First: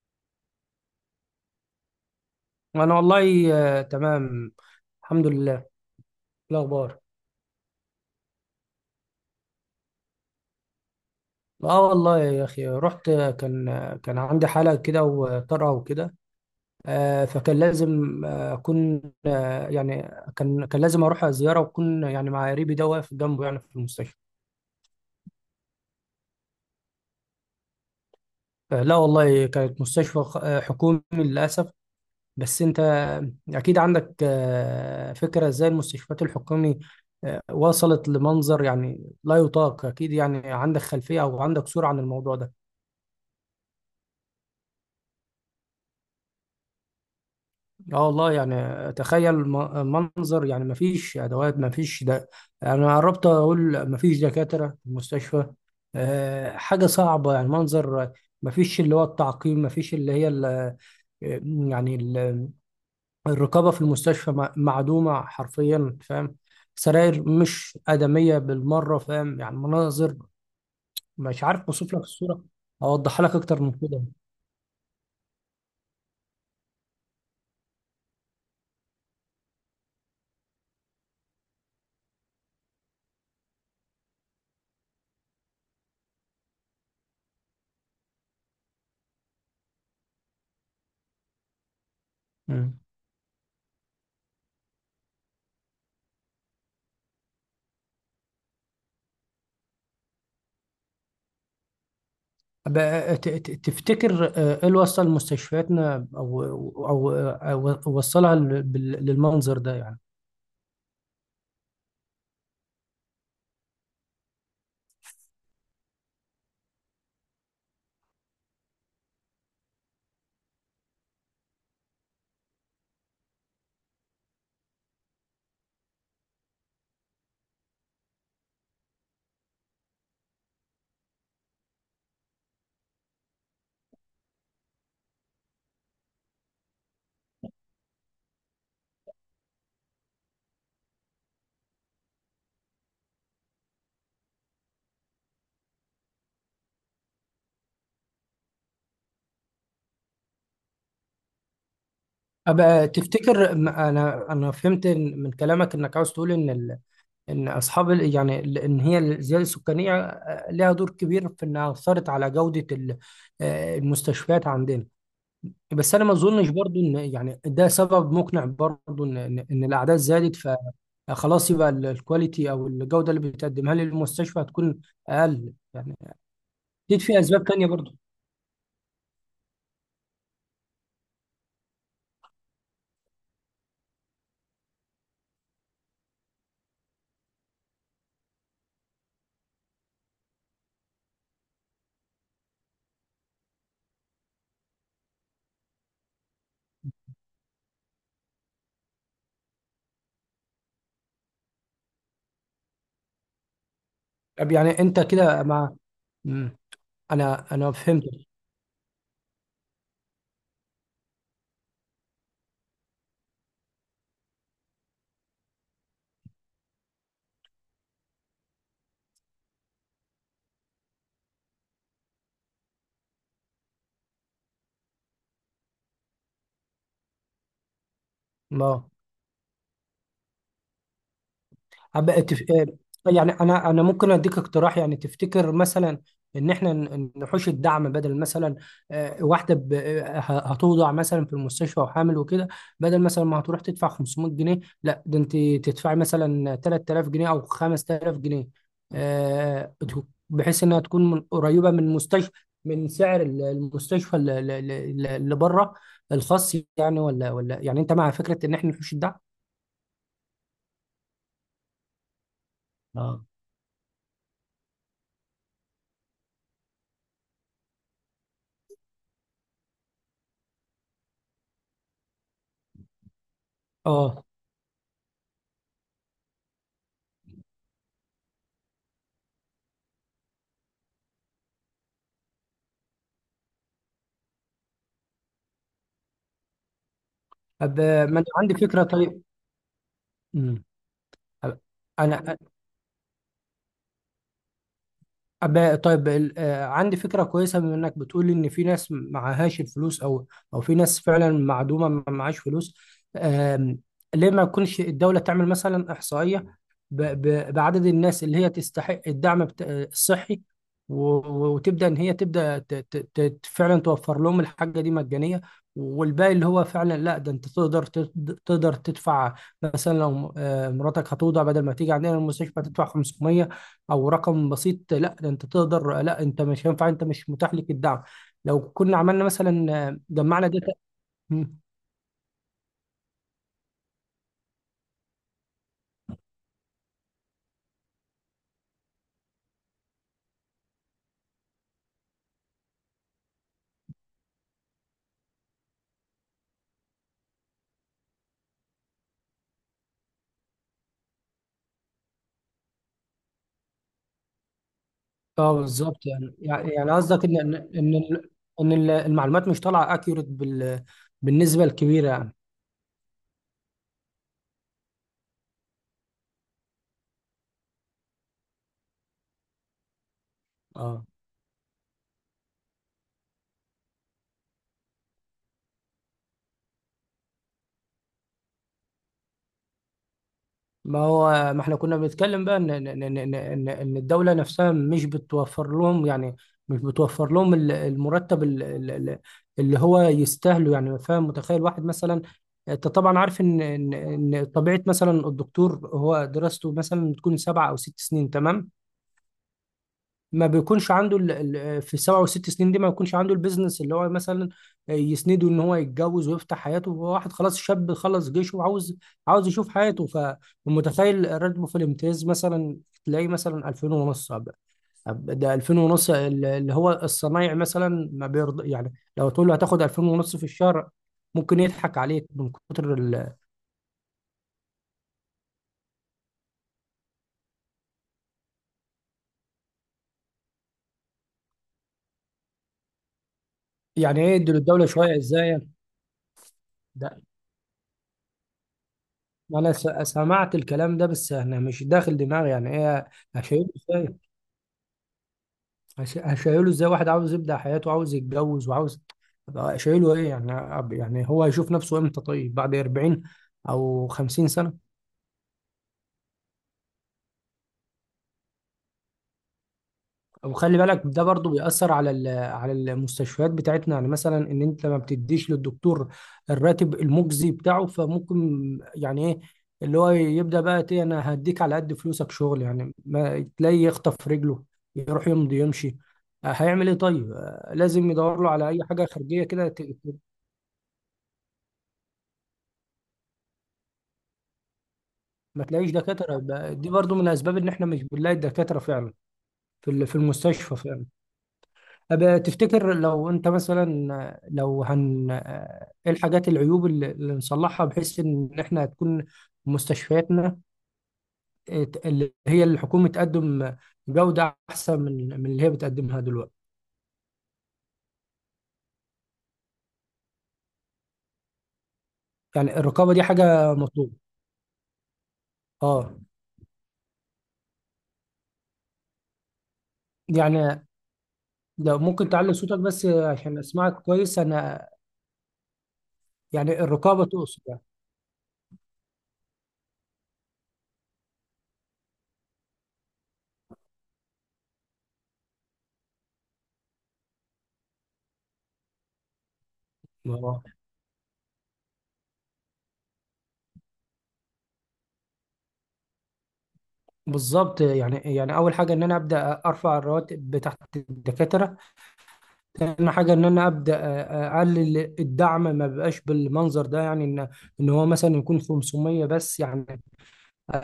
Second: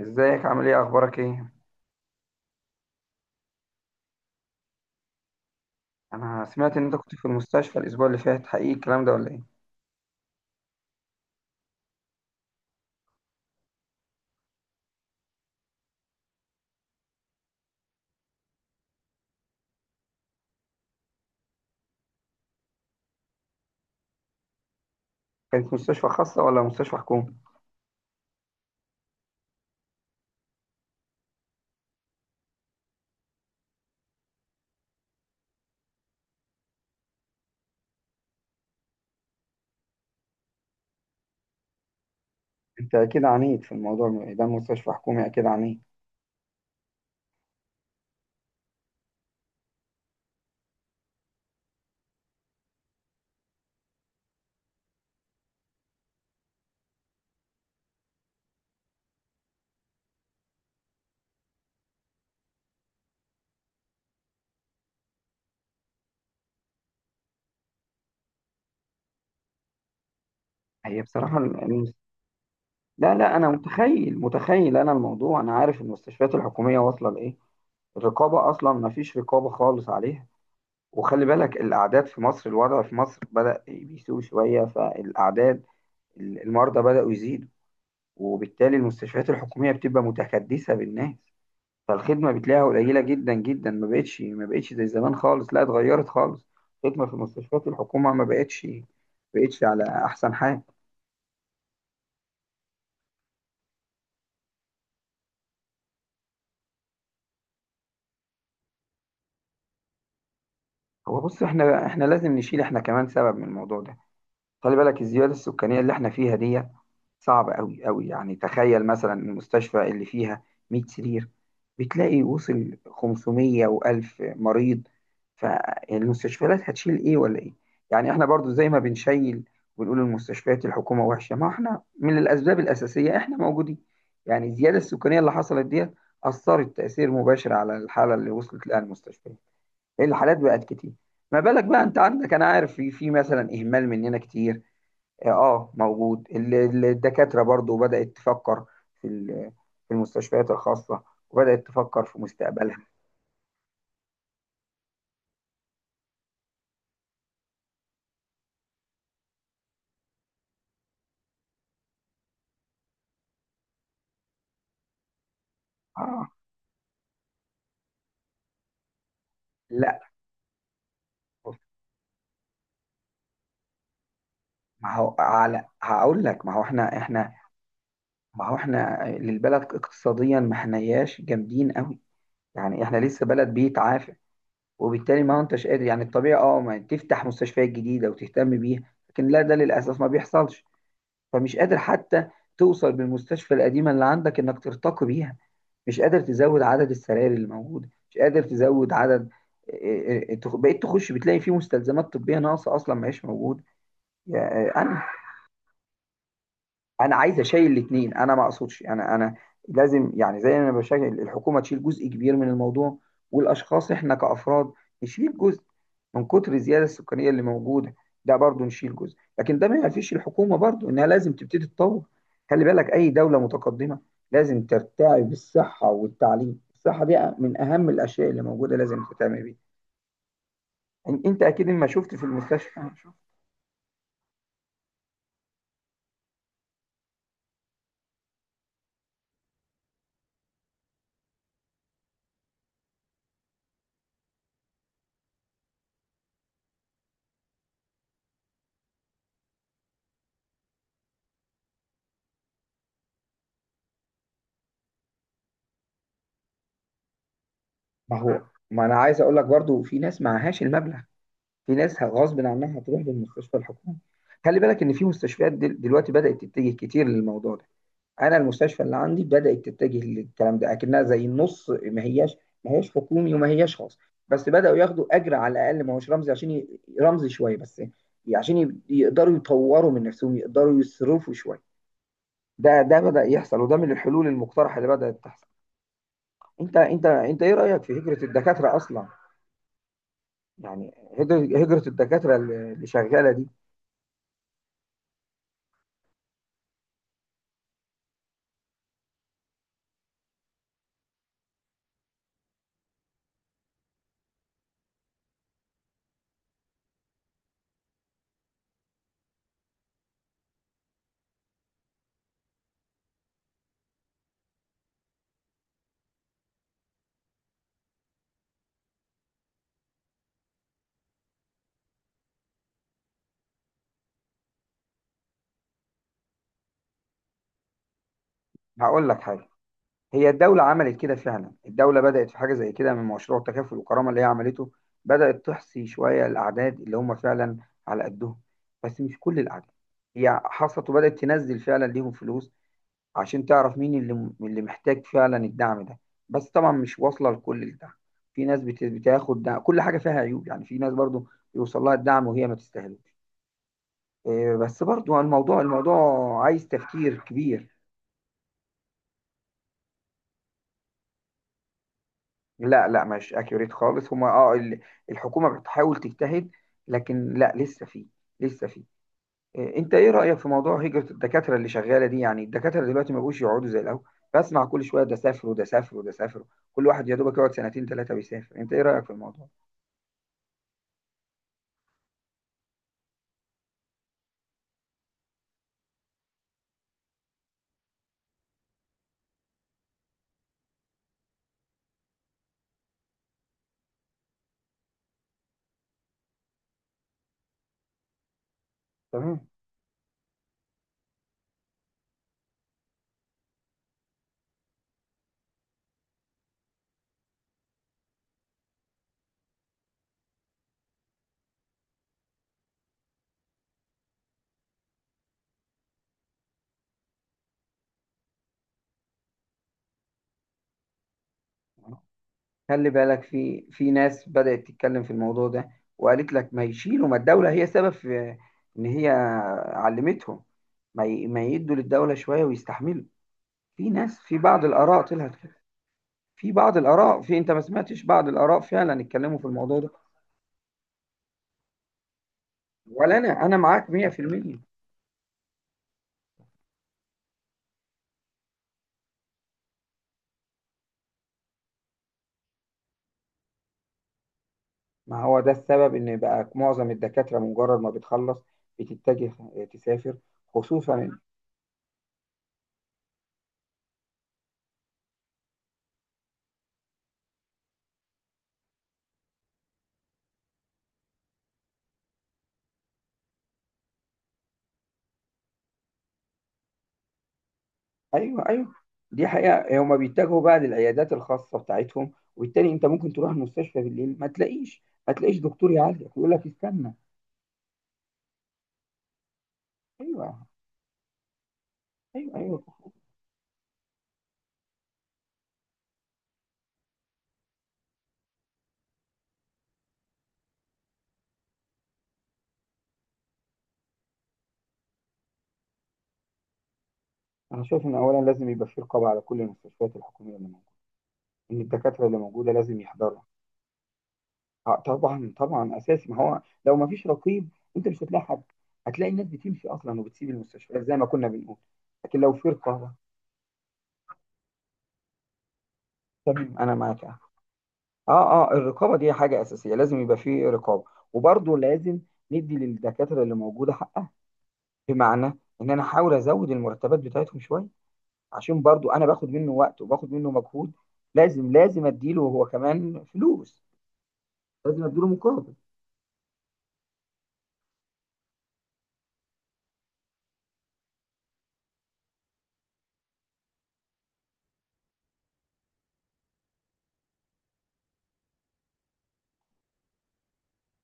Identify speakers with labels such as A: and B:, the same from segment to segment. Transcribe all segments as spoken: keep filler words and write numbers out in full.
A: ازيك؟ عامل ايه؟ اخبارك ايه؟
B: انا والله آه، تمام. الحمد لله. إيه
A: انا سمعت ان انت
B: الاخبار؟
A: كنت في المستشفى الاسبوع اللي فات، حقيقي الكلام ده ولا ايه؟
B: اه، والله يا اخي، رحت آه، كان آه، كان عندي حاله كده وطرقه وكده. آه، فكان لازم آه، اكون آه، يعني كان كان لازم اروح زياره واكون يعني مع قريبي ده واقف جنبه يعني في المستشفى.
A: كانت مستشفى خاصة ولا مستشفى حكومي؟
B: آه، لا والله، كانت مستشفى خ- آه، حكومي للاسف. بس انت آه، اكيد عندك آه، فكره ازاي المستشفيات الحكومي آه، وصلت لمنظر يعني لا يطاق. اكيد يعني عندك خلفيه او عندك صوره عن الموضوع ده.
A: انت اكيد عنيد في الموضوع ده، مستشفى حكومي اكيد عنيد.
B: اه والله، يعني تخيل، م- منظر، يعني مفيش ادوات، مفيش ده. انا قربت اقول مفيش دكاتره في المستشفى. أه، حاجه صعبه يعني. منظر مفيش اللي هو التعقيم، مفيش اللي هي ال- آه، يعني ال- الرقابه في المستشفى م- معدومه حرفيا. فاهم؟ سراير مش ادميه بالمره. فاهم؟ يعني مناظر.
A: هي بصراحة
B: مش عارف
A: ال-
B: اوصف
A: المس...
B: لك الصوره.
A: لا
B: اوضحها لك
A: لا، انا
B: اكتر من كده.
A: متخيل متخيل انا الموضوع، انا عارف المستشفيات الحكومية واصلة لايه. الرقابة اصلا ما فيش رقابة خالص عليها. وخلي بالك الاعداد في مصر، الوضع في مصر بدأ بيسوء شوية، فالاعداد المرضى بدأوا يزيدوا، وبالتالي المستشفيات الحكومية بتبقى متكدسة بالناس. فالخدمه بتلاقيها قليله جدا جدا، ما بقتش ما بقتش زي زمان خالص، لا اتغيرت خالص. الخدمه في مستشفيات الحكومه ما بقتش ما بقتش على احسن حال.
B: بقى ت- ت- تفتكر آه، ايه اللي وصل مستشفياتنا، او او أو وصلها لل- بال- للمنظر ده يعني؟
A: هو بص، احنا احنا لازم نشيل، احنا كمان سبب من الموضوع ده. خلي بالك الزيادة السكانية اللي احنا فيها دي صعبة قوي قوي. يعني تخيل مثلا المستشفى اللي فيها مية سرير، بتلاقي وصل خمس مية و1000 مريض، فالمستشفيات هتشيل ايه ولا ايه؟ يعني احنا برضو زي ما بنشيل ونقول المستشفيات الحكومة وحشة، ما احنا من الأسباب الأساسية احنا موجودين. يعني الزيادة السكانية اللي حصلت دي أثرت تأثير مباشر على الحالة اللي وصلت لها المستشفيات. الحالات بقت كتير. ما بالك بقى انت عندك، انا عارف في في مثلا اهمال مننا كتير. اه، آه، موجود. ال- ال- الدكاترة برضو بدأت تفكر في ال- في المستشفيات الخاصة، وبدأت تفكر في مستقبلها.
B: ابقى تفتكر، م- انا انا فهمت إن- من كلامك انك عاوز تقول ان ال- ان اصحاب ال- يعني ال- ان هي الزياده السكانيه آه، لها دور كبير في انها اثرت على جوده ال- آه، المستشفيات عندنا. بس انا ما
A: اه،
B: اظنش برضو ان يعني ده سبب مقنع برضو ان ان إن الاعداد
A: لا،
B: زادت فخلاص
A: بص،
B: يبقى ال- الكواليتي او الجوده اللي بتقدمها للمستشفى هتكون
A: ما هو
B: اقل
A: على
B: يعني.
A: هقول لك ما هو احنا
B: اكيد في
A: احنا
B: اسباب تانية برضو.
A: ما هو احنا للبلد اقتصاديا ما احناش جامدين قوي، يعني احنا لسه بلد بيتعافى. وبالتالي ما هو انتش قادر، يعني الطبيعي اه ما تفتح مستشفيات جديدة وتهتم بيها، لكن لا ده للأسف ما بيحصلش. فمش قادر حتى توصل بالمستشفى القديمة اللي عندك انك ترتقي بيها، مش قادر تزود عدد السراير اللي موجوده، مش قادر تزود عدد. إيه إيه إيه، تخ- بقيت تخش بتلاقي فيه مستلزمات طبيه ناقصه، اصلا ما هيش موجوده. يا-
B: طب يعني
A: آه،
B: انت
A: انهي
B: كده مع. مم.
A: انا عايز
B: انا انا
A: اشيل
B: فهمت.
A: الاثنين، انا ما اقصدش، انا انا لازم، يعني زي ما انا بشكل الحكومه تشيل جزء كبير من الموضوع، والاشخاص احنا كافراد نشيل جزء من كتر الزياده السكانيه اللي موجوده، ده برضو نشيل جزء. لكن ده ما ينفيش الحكومه برضو انها لازم تبتدي تطور. خلي بالك اي دوله متقدمه لازم ترتعي بالصحه والتعليم، الصحه دي من اهم الاشياء اللي موجوده،
B: اه.
A: لازم تهتم بيها. إن- انت اكيد ما شفت
B: أبقى
A: في
B: تف... آه،
A: المستشفى.
B: يعني انا انا ممكن اديك اقتراح. يعني تفتكر مثلا ان احنا ن- نحوش الدعم؟ بدل مثلا آه، واحده ب... آه، ه- هتوضع مثلا في المستشفى وحامل وكده، بدل مثلا ما هتروح تدفع خمسمية جنيه، لا ده انت تدفعي مثلا تلات آلاف جنيه او خمست آلاف جنيه آه، ت- بحيث انها تكون من قريبه من مستشفى، من سعر ال- المستشفى ال- ال- ال- اللي بره، الخاص يعني. ولا ولا يعني انت مع
A: ما هو،
B: فكره ان احنا
A: ما
B: نحوش
A: انا
B: الدعم؟
A: عايز اقول لك برضو في ناس معهاش المبلغ، في ناس غصب عنها هتروح
B: اه.
A: للمستشفى الحكومي. خلي بالك ان في مستشفيات دل- دلوقتي بدأت تتجه كتير للموضوع ده. انا المستشفى اللي عندي بدأت تتجه للكلام ده، اكنها زي النص، ما هياش، ما هياش حكومي وما هياش خاص.
B: اه.
A: بس بدأوا ياخدوا اجر على الاقل ما هوش رمزي، عشان ي- رمزي شويه بس عشان ي- يقدروا يطوروا من نفسهم، يقدروا يصرفوا شويه. ده ده بدأ يحصل، وده من الحلول المقترحه اللي بدأت تحصل. انت انت انت ايه
B: طب
A: رأيك في
B: آه، ما
A: هجرة
B: انا عندي
A: الدكاتره
B: فكره.
A: اصلا؟
B: طيب. مم.
A: يعني هجرة هجرة الدكاتره
B: أنا.
A: اللي اللي شغاله دي.
B: أب- طيب ال- آه، عندي فكرة كويسة. بما إنك بتقول إن في ناس معهاش الفلوس، أو أو في ناس فعلا معدومة ما معهاش فلوس، آم، ليه ما يكونش الدولة تعمل مثلا إحصائية ب- ب- بعدد الناس اللي هي تستحق الدعم بت- آه، الصحي، و- و- وتبدأ إن هي تبدأ ت- ت- ت- فعلا توفر لهم الحاجة دي مجانية، والباقي اللي هو فعلا لا ده أنت تقدر تت- تقدر تدفع. مثلا لو آه، مراتك هتوضع، بدل ما تيجي عندنا المستشفى تدفع خمسمية او رقم بسيط، لا ده انت تقدر. لا انت مش هينفع، انت مش متاح لك الدعم لو كنا
A: هقول لك
B: عملنا
A: حاجه،
B: مثلا
A: هي
B: جمعنا
A: الدولة
B: داتا.
A: عملت كده فعلا،
B: مم.
A: الدولة بدأت في حاجة زي كده من مشروع تكافل وكرامة اللي هي عملته. بدأت تحصي شوية الأعداد اللي هم فعلا على قدهم، بس مش كل الأعداد. هي حصلت وبدأت تنزل فعلا ليهم فلوس، عشان تعرف مين اللي اللي محتاج فعلا الدعم ده. بس طبعا مش واصلة لكل الدعم. في ناس بت- بتاخد دعم، كل حاجة فيها عيوب، يعني في ناس برضو بيوصل لها الدعم وهي ما تستاهلوش. إيه، بس برضو
B: اه،
A: الموضوع الموضوع
B: بالظبط. يعني
A: عايز
B: يعني يعني
A: تفكير
B: قصدك ان ان
A: كبير.
B: ان ال- إن ال- المعلومات مش طالعه اكيوريت بال، بالنسبه الكبيره يعني.
A: لا لا، مش اكيوريت خالص. هما اه ال- الحكومة بتحاول تجتهد، لكن لا لسه في، لسه في إيه، انت ايه رأيك في موضوع
B: اه.
A: هجرة الدكاترة اللي شغالة دي؟ يعني الدكاترة دلوقتي ما بقوش يقعدوا زي الاول، بسمع كل شوية ده سافر وده سافر وده سافر، كل واحد يا دوبك يقعد سنتين ثلاثة بيسافر. انت ايه رأيك في الموضوع؟
B: ما هو، ما احنا كنا بنتكلم بقى ان ان ان ان ان إن الدوله نفسها مش بتوفر لهم يعني، مش بتوفر لهم ال- المرتب ال- ال- ال- اللي هو يستاهله يعني. فاهم؟ متخيل واحد مثلا، انت طبعا عارف ان ان ان طبيعه مثلا الدكتور، هو دراسته مثلا بتكون سبع او ست سنين. تمام.
A: تمام.
B: ما بيكونش عنده ال... ال... في السبع والست سنين دي ما بيكونش عنده البيزنس اللي هو مثلا يسنده ان هو يتجوز ويفتح حياته. هو واحد خلاص شاب خلص جيشه وعاوز، عاوز يشوف حياته. ف- فمتخيل راتبه في الامتياز مثلا تلاقيه مثلا ألفين ونص. أب- أب- ده ألفين ونص، ال- اللي هو الصنايعي مثلا ما بيرضى يعني. لو تقول له هتاخد ألفين ونص في الشهر ممكن يضحك عليك من
A: خلي
B: كتر
A: بالك
B: ال.
A: في في ناس بدأت تتكلم في الموضوع ده، وقالت لك ما يشيلوا، ما الدولة هي سبب في ان هي علمتهم، ما ي- ما يدوا للدولة شوية ويستحملوا. في ناس
B: يعني ايه
A: في
B: يدي
A: بعض
B: للدولة
A: الآراء
B: شوية
A: طلعت
B: ازاي؟
A: كده، في بعض
B: ده
A: الآراء، في أنت ما سمعتش بعض الآراء فعلا اتكلموا في
B: انا
A: الموضوع ده؟
B: س- سمعت الكلام ده، بس انا مش داخل دماغي يعني ايه.
A: ولا أنا، أنا
B: شايف؟
A: معاك مية في المية.
B: هش- هشيله ازاي واحد عاوز يبدأ حياته وعاوز يتجوز وعاوز؟ أبقى شايله ايه يعني؟ أب- يعني هو هيشوف نفسه امتى؟ طيب بعد اربعين او خمسين سنة.
A: ما هو ده السبب إن بقى معظم الدكاترة مجرد ما بتخلص بتتجه تسافر.
B: وخلي بالك
A: خصوصا،
B: ده برضو بيأثر على ال- على المستشفيات بتاعتنا. يعني مثلا ان انت ما بتديش للدكتور الراتب المجزي بتاعه، فممكن يعني ايه اللي هو يبدأ بقى ايه، انا هديك على قد فلوسك شغل، يعني ما تلاقي يخطف رجله يروح يمضي يمشي. آه، هيعمل ايه طيب؟ آه، لازم يدور
A: أيوه،
B: له على
A: أيوه،
B: اي حاجة
A: دي
B: خارجية كده.
A: حقيقة. هما بيتجهوا بقى للعيادات الخاصة بتاعتهم، وبالتالي أنت ممكن تروح المستشفى بالليل ما تلاقيش، ما تلاقيش
B: ما
A: دكتور
B: تلاقيش
A: يعالجك يقول
B: دكاترة.
A: لك
B: يبقى دي
A: استنى.
B: برضو من الأسباب إن إحنا مش بنلاقي الدكاترة فعلا في ال- في
A: أيوه،
B: المستشفى فعلا.
A: أيوه،
B: أبقى
A: أيوه.
B: تفتكر لو أنت مثلا، لو هن إيه الحاجات، العيوب اللي اللي نصلحها بحيث إن إحنا تكون مستشفياتنا ت- اللي هي الحكومة تقدم جودة أحسن من من اللي هي بتقدمها دلوقتي؟
A: أنا شايف إن أولا لازم يبقى في رقابة على كل المستشفيات الحكومية اللي موجودة، إن الدكاترة اللي موجودة
B: يعني
A: لازم
B: الرقابة
A: يحضروا.
B: دي حاجة مطلوبة؟
A: آه، طبعا طبعا، اساسي.
B: أه.
A: ما هو لو ما فيش رقيب، انت مش هتلاقي حد، هتلاقي الناس بتمشي اصلا وبتسيب المستشفيات
B: يعني
A: زي ما كنا بنقول.
B: لو
A: لكن
B: ممكن
A: لو في
B: تعلي صوتك
A: رقابه،
B: بس عشان أسمعك كويس أنا.
A: تمام انا
B: يعني
A: معاك. اه،
B: الرقابة تقصد.
A: اه الرقابه دي حاجه اساسيه، لازم يبقى في رقابه. وبرضه لازم ندي للدكاتره اللي موجوده حقها، بمعنى ان انا احاول ازود المرتبات بتاعتهم شويه، عشان برضه انا باخد منه وقت وباخد منه مجهود.
B: يعني
A: لازم لازم اديله هو كمان فلوس، لازم اديله مقابل.
B: بالظبط. يعني يعني اول حاجه ان انا ابدا ارفع الرواتب بتاعت الدكاتره. ثاني حاجه ان انا ابدا اقلل الدعم، ما بقاش بالمنظر ده، يعني ان ان هو مثلا يكون خمسمية بس يعني. آه،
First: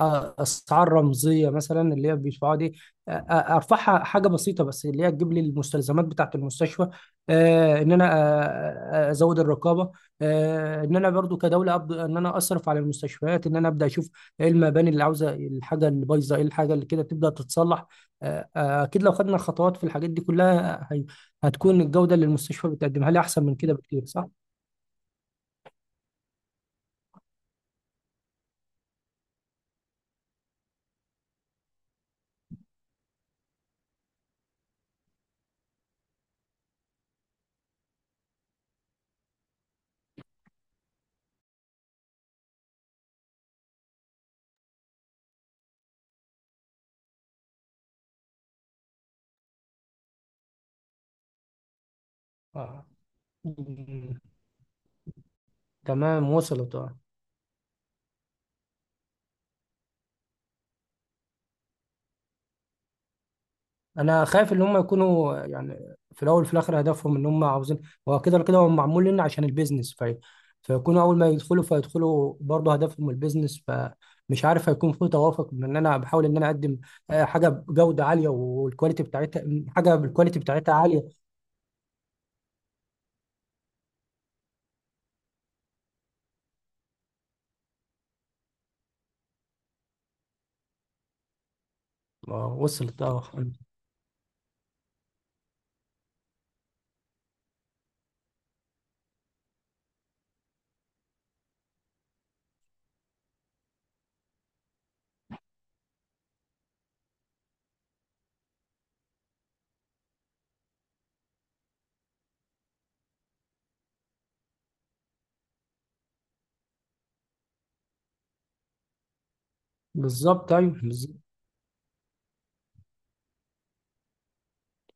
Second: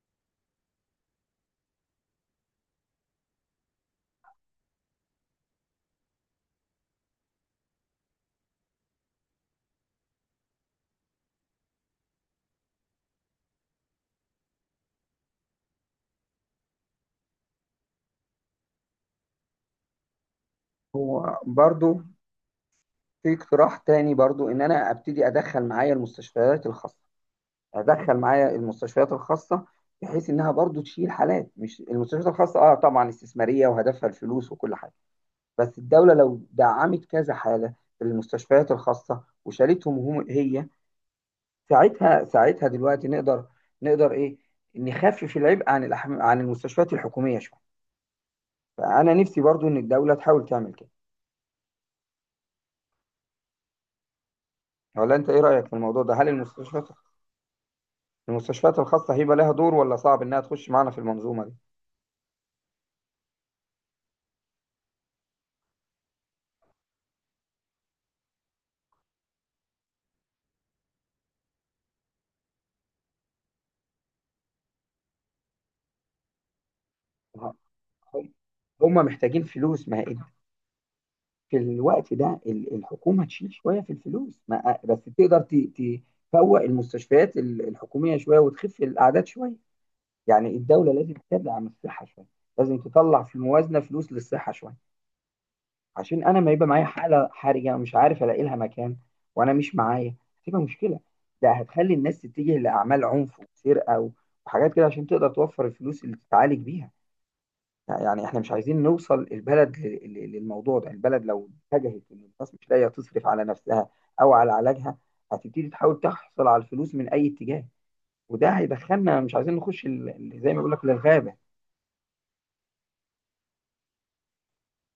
B: آه، اسعار رمزيه مثلا اللي هي بيدفعوها دي، آه، آه، ارفعها حاجه بسيطه بس اللي هي تجيب لي المستلزمات بتاعه المستشفى. آه، ان انا آه، آه، ازود الرقابه. آه، ان انا برضو كدوله ابدا ان انا اصرف على المستشفيات، ان انا ابدا اشوف ايه المباني اللي عاوزه، الحاجه اللي بايظه، ايه الحاجه اللي كده تبدا تتصلح. آه، آه، اكيد لو خدنا خطوات في الحاجات دي كلها هي-
A: هو
B: هتكون
A: برضه
B: الجوده اللي المستشفى بتقدمها لي
A: في
B: احسن من كده
A: اقتراح
B: بكتير،
A: تاني
B: صح؟
A: برضو، ان انا ابتدي ادخل معايا المستشفيات الخاصه، ادخل معايا المستشفيات الخاصه بحيث انها برضو تشيل حالات. مش المستشفيات الخاصه اه طبعا استثماريه وهدفها الفلوس وكل حاجه، بس الدوله لو دعمت كذا حاله في المستشفيات الخاصه وشالتهم هم هي، ساعتها، ساعتها دلوقتي نقدر، نقدر ايه نخفف العبء عن الأحم... عن المستشفيات الحكوميه شويه. فانا نفسي برضو ان الدوله تحاول تعمل كده.
B: آه.
A: ولا انت ايه رايك في الموضوع ده،
B: تمام،
A: هل
B: وصلت.
A: المستشفيات،
B: اه.
A: المستشفيات الخاصة هيبقى لها دور ولا صعب إنها تخش معانا في المنظومة دي؟
B: انا خايف ان هم يكونوا يعني في الاول وفي الاخر هدفهم ان هم عاوزين، هو كده ولا كده هو معمول لنا عشان البيزنس. في، فيكونوا اول ما يدخلوا فيدخلوا برضه هدفهم البيزنس. فمش عارف هيكون في توافق من ان انا بحاول ان انا اقدم آه، حاجه
A: ه-
B: بجوده عاليه
A: هم،
B: والكواليتي
A: هم محتاجين
B: بتاعتها،
A: فلوس.
B: حاجه
A: ما هي-
B: بالكواليتي بتاعتها عاليه.
A: في الوقت ده ال- الحكومه تشيل شويه في الفلوس، ما بس تقدر ت- ت- تفوق المستشفيات ال- الحكوميه شويه وتخف الاعداد شويه. يعني الدوله لازم تبعد عن الصحه شويه،
B: آه،
A: لازم
B: وصلت.
A: تطلع
B: اه.
A: في الموازنه فلوس للصحه شويه، عشان انا ما يبقى معايا حاله حرجه ومش عارف الاقي لها مكان وانا مش معايا، هتبقى مشكله. ده هتخلي الناس تتجه لاعمال عنف وسرقه و- وحاجات كده عشان تقدر توفر الفلوس اللي تتعالج بيها. يعني احنا مش عايزين نوصل البلد ل- ل- للموضوع ده. البلد لو اتجهت ان الناس مش لاقيه تصرف على نفسها او على علاجها، هتبتدي تحاول تحصل على الفلوس من اي اتجاه، وده هيدخلنا، مش عايزين نخش ال- ال- زي
B: بالظبط.
A: ما
B: ايوه،
A: بيقول لك
B: بالظبط.
A: للغابه.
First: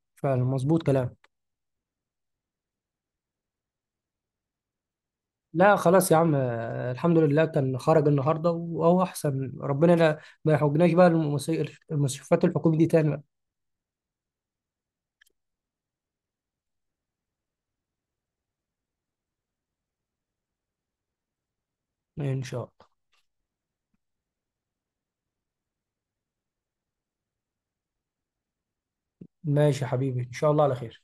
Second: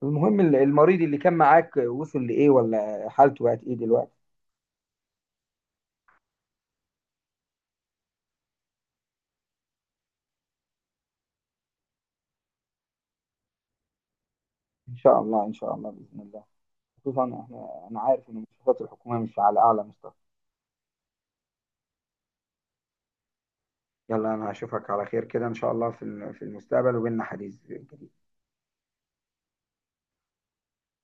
A: المهم
B: فعلا
A: ال-
B: مظبوط
A: المريض
B: كلام.
A: اللي كان معاك وصل لايه، ولا حالته بقت ايه دلوقتي؟
B: لا خلاص يا عم، آه، الحمد لله كان خرج النهارده وهو احسن. ربنا لا ما يحوجناش بقى المس- المستشفيات الحكومي دي تاني.
A: ان شاء الله ان شاء الله باذن الله، خصوصا احنا، انا عارف ان المستشفيات الحكوميه مش على اعلى مستوى.
B: ان شاء الله.
A: يلا انا هشوفك على خير كده ان شاء الله في الم- في المستقبل، وبيننا حديث جديد.
B: ماشي يا حبيبي، ان شاء الله على خير.